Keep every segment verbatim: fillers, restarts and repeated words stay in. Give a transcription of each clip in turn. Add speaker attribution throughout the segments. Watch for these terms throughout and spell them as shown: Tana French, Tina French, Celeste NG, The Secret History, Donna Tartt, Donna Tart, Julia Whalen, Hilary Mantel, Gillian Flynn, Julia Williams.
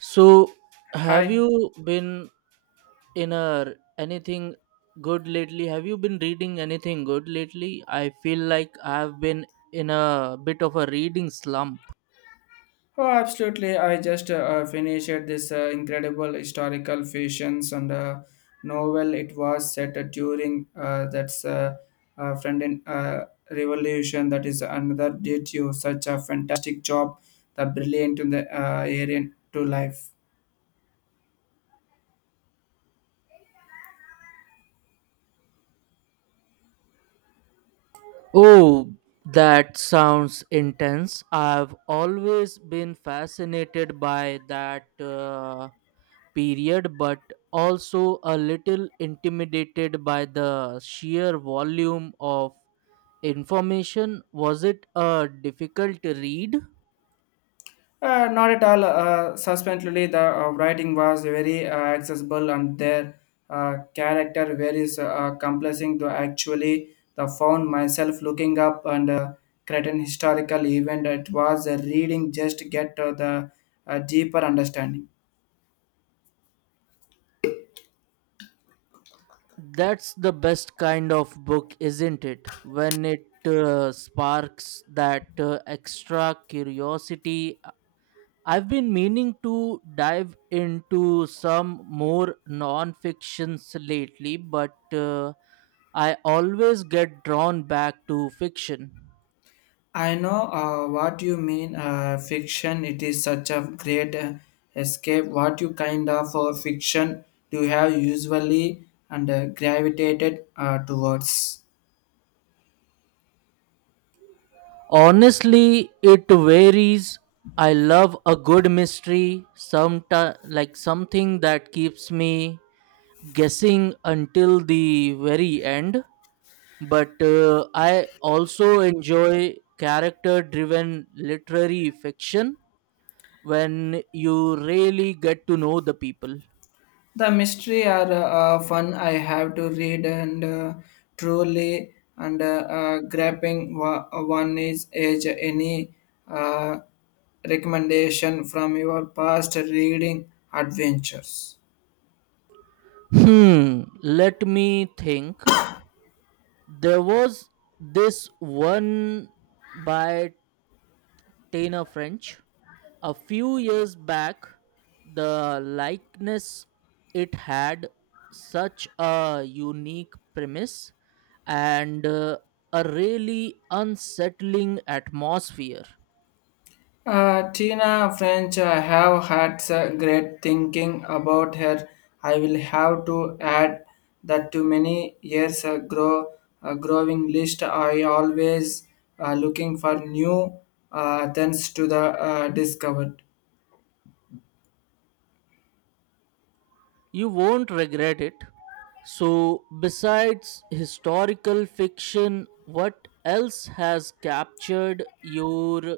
Speaker 1: So, have
Speaker 2: Hi.
Speaker 1: you been in a anything good lately? Have you been reading anything good lately? I feel like I've been in a bit of a reading slump.
Speaker 2: Oh, absolutely. I just uh, uh, finished this uh, incredible historical fictions and uh, novel. It was set uh, during uh, that's uh, uh, friend in uh, revolution. That is another did you such a fantastic job, the brilliant in the uh, area to life.
Speaker 1: Oh, that sounds intense. I've always been fascinated by that uh, period, but also a little intimidated by the sheer volume of information. Was it a difficult read?
Speaker 2: Uh, not at all. Uh, subsequently, the uh, writing was very uh, accessible, and their uh, character varies uh, complexing to actually. The found myself looking up and uh, creating historical event. It was a reading just to get uh, the uh, deeper understanding.
Speaker 1: That's the best kind of book, isn't it? When it uh, sparks that uh, extra curiosity. I've been meaning to dive into some more non fictions lately, but uh, I always get drawn back to fiction.
Speaker 2: I know uh, what you mean. Uh, fiction. It is such a great uh, escape. What you kind of uh, fiction do you have usually and uh, gravitated uh, towards?
Speaker 1: Honestly, it varies. I love a good mystery, some like something that keeps me guessing until the very end but uh, i also enjoy character driven literary fiction when you really get to know the people.
Speaker 2: The mystery are uh, fun. I have to read and uh, truly and uh, uh, grabbing wa- uh, one is age. Any uh, recommendation from your past reading adventures?
Speaker 1: Hmm let me think. There was this one by Tana French a few years back, the likeness. It had such a unique premise and uh, a really unsettling atmosphere.
Speaker 2: Uh, Tina French, I have had s- great thinking about her. I will have to add that to many years uh, grow uh, growing list. I always uh, looking for new uh, things to the uh, discovered.
Speaker 1: You won't regret it. So, besides historical fiction, what else has captured your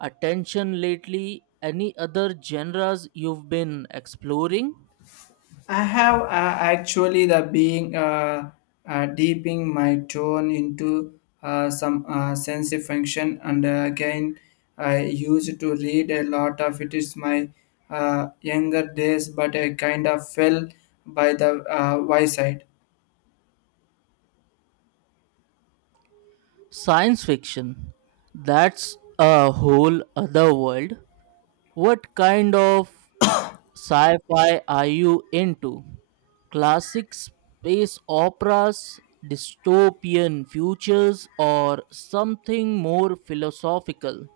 Speaker 1: attention lately? Any other genres you've been exploring?
Speaker 2: I have uh, actually the being uh, uh, deeping my tone into uh, some uh, sensory function, and uh, again, I used to read a lot of it. Is my uh, younger days, but I kind of fell by the uh, wayside.
Speaker 1: Science fiction. That's a whole other world. What kind of sci-fi are you into? Classic space operas, dystopian futures, or something more philosophical?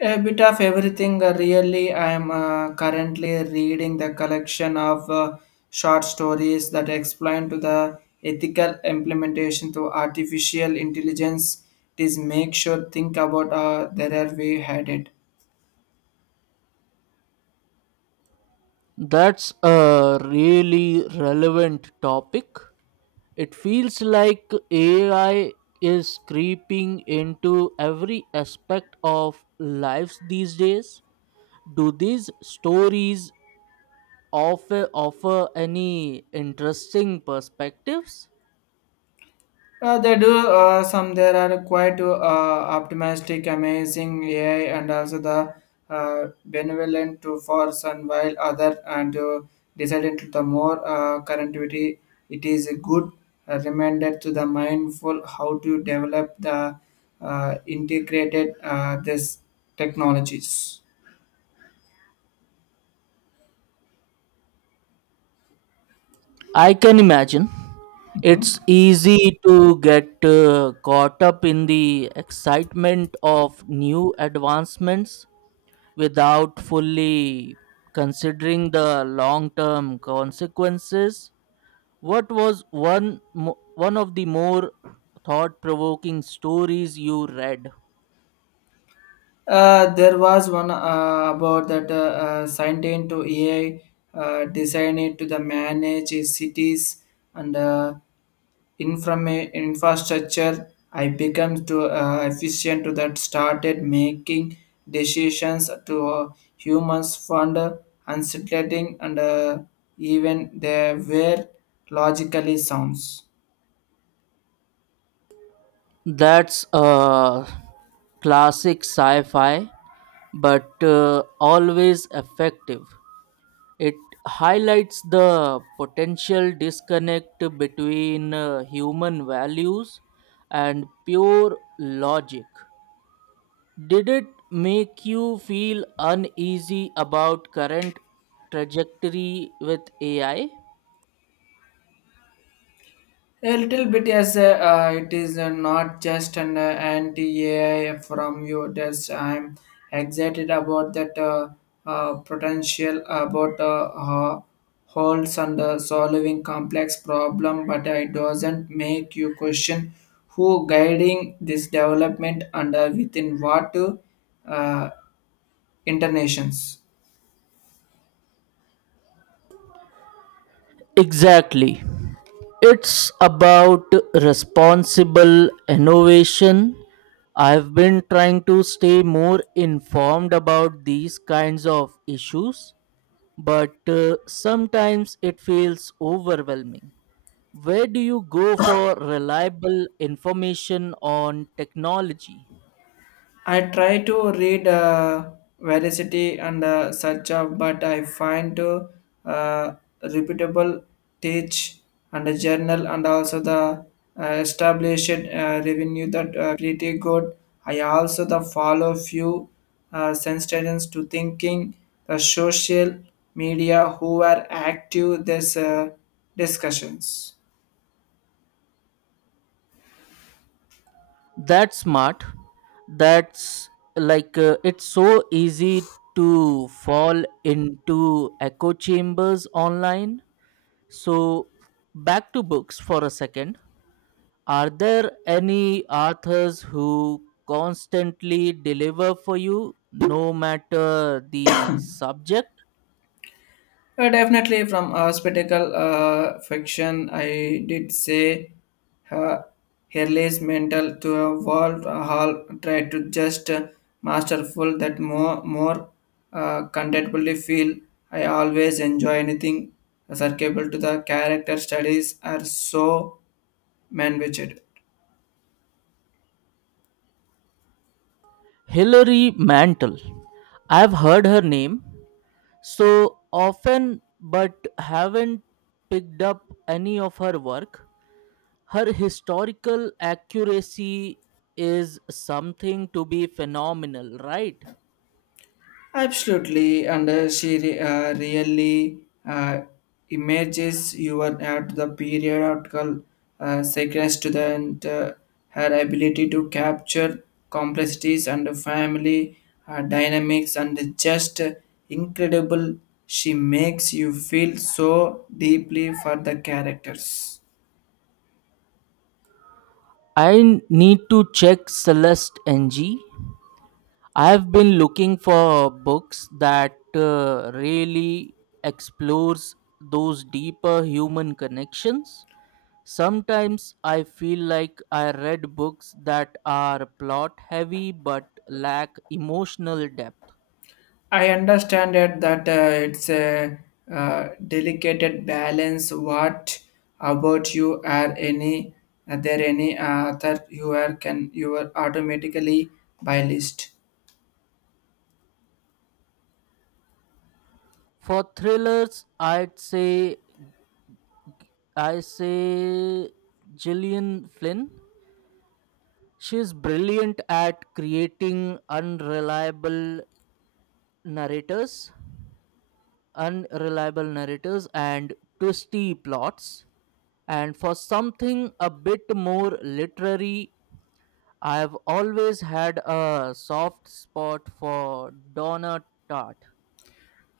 Speaker 2: A bit of everything, uh, really. I am uh, currently reading the collection of uh, short stories that explain to the ethical implementation to artificial intelligence. It is make sure think about uh, there are way headed.
Speaker 1: That's a really relevant topic. It feels like A I is creeping into every aspect of lives these days. Do these stories offer, offer any interesting perspectives?
Speaker 2: Uh, they do uh, some. There are quite uh, optimistic, amazing A I, and also the uh, benevolent to force. And while other and uh, decided to the more uh, connectivity. It is a good uh, reminder to the mindful how to develop the uh, integrated uh, this technologies.
Speaker 1: I can imagine. It's easy to get uh, caught up in the excitement of new advancements without fully considering the long term consequences. What was one, mo- one of the more thought provoking stories you read?
Speaker 2: Uh, there was one uh, about that uh, uh, signed into A I, uh, designed to the manage its cities and uh, informa- infrastructure. I become to uh, efficient to that started making decisions to uh, humans fund unsettling and uh, even they were logically sounds.
Speaker 1: That's a classic sci fi, but uh, always effective. It highlights the potential disconnect between uh, human values and pure logic. Did it make you feel uneasy about current trajectory with A I?
Speaker 2: A little bit, yes. Uh, uh, it is uh, not just an uh, anti-A I from you. That's I'm excited about that uh, uh, potential about uh, uh, holes and uh, solving complex problem, but it doesn't make you question who guiding this development and uh, within what uh, uh, internations.
Speaker 1: Exactly. It's about responsible innovation. I've been trying to stay more informed about these kinds of issues but uh, sometimes it feels overwhelming. Where do you go for reliable information on technology?
Speaker 2: I try to read uh, Veracity and uh, such of, but I find to uh, reputable teach and a journal and also the uh, established uh, revenue that uh, pretty good. I also the follow few uh, sensations to thinking the social media who are active this uh, discussions.
Speaker 1: That's smart. That's like uh, It's so easy to fall into echo chambers online. So, back to books for a second. Are there any authors who constantly deliver for you no matter the subject?
Speaker 2: Uh, definitely from uh, spectacle uh, fiction, I did say her Hurley's mental to a world hall tried to just uh, masterful that more more uh, contentfully feel. I always enjoy anything circable to the character studies are so man-witched.
Speaker 1: Hilary Mantel. I've heard her name so often but haven't picked up any of her work. Her historical accuracy is something to be phenomenal, right?
Speaker 2: Absolutely, and uh, she re- uh, really uh, images you were at the periodical uh, sequence to the and, uh, her ability to capture complexities and family uh, dynamics and just incredible. She makes you feel so deeply for the characters.
Speaker 1: I need to check Celeste N G. I've been looking for books that uh, really explores those deeper human connections. Sometimes I feel like I read books that are plot heavy but lack emotional depth.
Speaker 2: I understand it that uh, it's a uh, delicate balance. What about you? Are any are there any uh, other you are can you are automatically by list?
Speaker 1: For thrillers, I'd say I say Gillian Flynn. She's brilliant at creating unreliable narrators, unreliable narrators and twisty plots. And for something a bit more literary I've always had a soft spot for Donna Tart.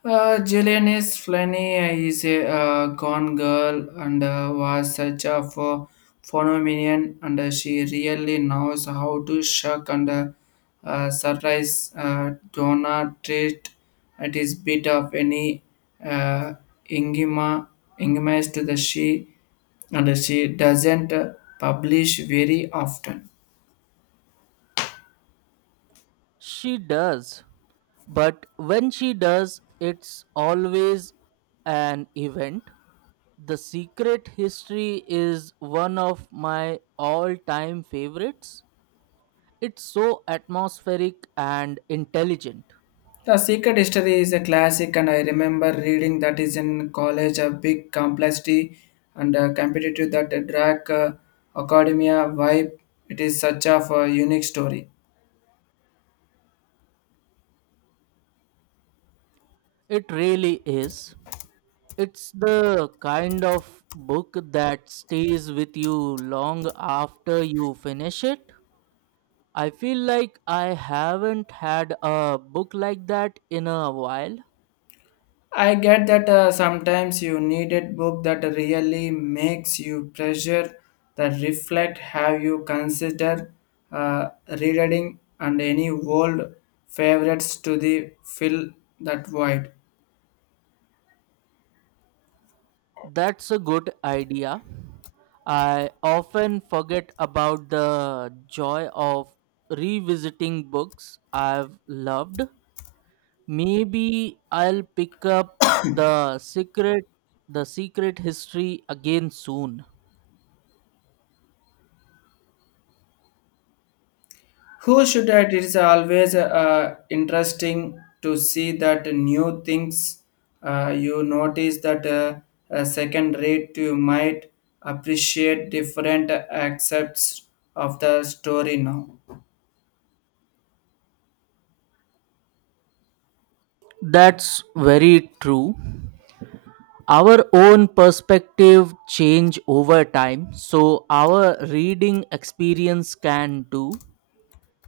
Speaker 2: Uh, Jillian Flanny is a uh, gone girl and uh, was such a ph- phenomenon, and uh, she really knows how to shock and uh, uh, surprise uh, Donna treat at his bit of any uh, Ingema Ingema is to the she, and she doesn't uh, publish very often.
Speaker 1: She does, but when she does, it's always an event. The Secret History is one of my all time favorites. It's so atmospheric and intelligent.
Speaker 2: The Secret History is a classic, and I remember reading that is in college a big complexity and uh, competitive that drag uh, academia vibe. It is such of a unique story.
Speaker 1: It really is. It's the kind of book that stays with you long after you finish it. I feel like I haven't had a book like that in a while.
Speaker 2: I get that uh, sometimes you need a book that really makes you pressure that reflect. Have you considered uh, rereading and any old favorites to the fill that void?
Speaker 1: That's a good idea. I often forget about the joy of revisiting books I've loved. Maybe I'll pick up the secret the secret history again soon.
Speaker 2: Who should it is always uh, interesting to see that new things uh, you notice that uh, uh, second rate you might appreciate different aspects of the story now.
Speaker 1: That's very true. Our own perspective change over time, so our reading experience can too.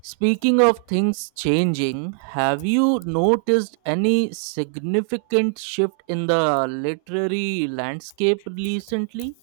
Speaker 1: Speaking of things changing, have you noticed any significant shift in the literary landscape recently?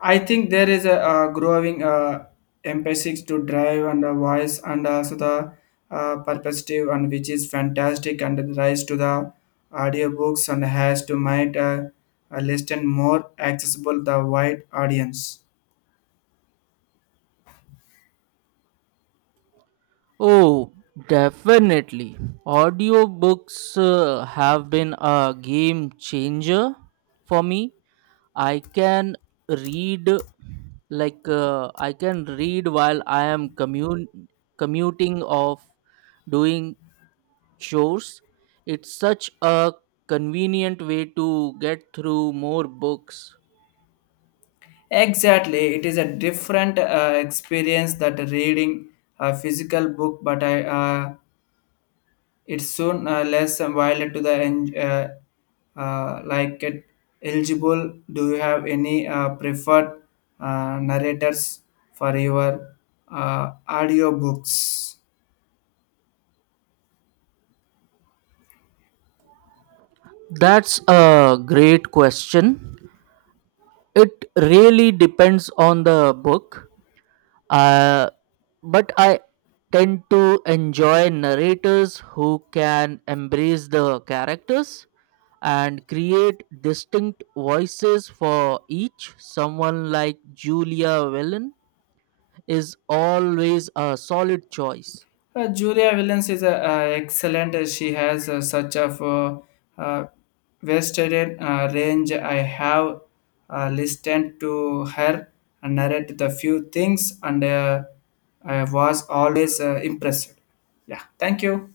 Speaker 2: I think there is a uh, growing uh, emphasis to drive and a voice and also the uh, perspective and which is fantastic and the rise to the audiobooks and has to make uh, a listen more accessible the wide audience.
Speaker 1: Oh, definitely. Audiobooks uh, have been a game changer for me. I can read like uh, I can read while I am commute commuting of doing chores. It's such a convenient way to get through more books.
Speaker 2: Exactly, it is a different uh, experience that reading a physical book, but I uh, it's soon uh, less violent to the en- uh, uh, like it eligible. Do you have any uh, preferred uh, narrators for your uh, audiobooks?
Speaker 1: That's a great question. It really depends on the book. Uh, but I tend to enjoy narrators who can embrace the characters and create distinct voices for each. Someone like Julia Whalen is always a solid choice.
Speaker 2: Uh, Julia Williams is a, uh, excellent. She has uh, such a uh, uh, vested uh, range. I have uh, listened to her and narrate the few things, and uh, I was always uh, impressed. Yeah, thank you.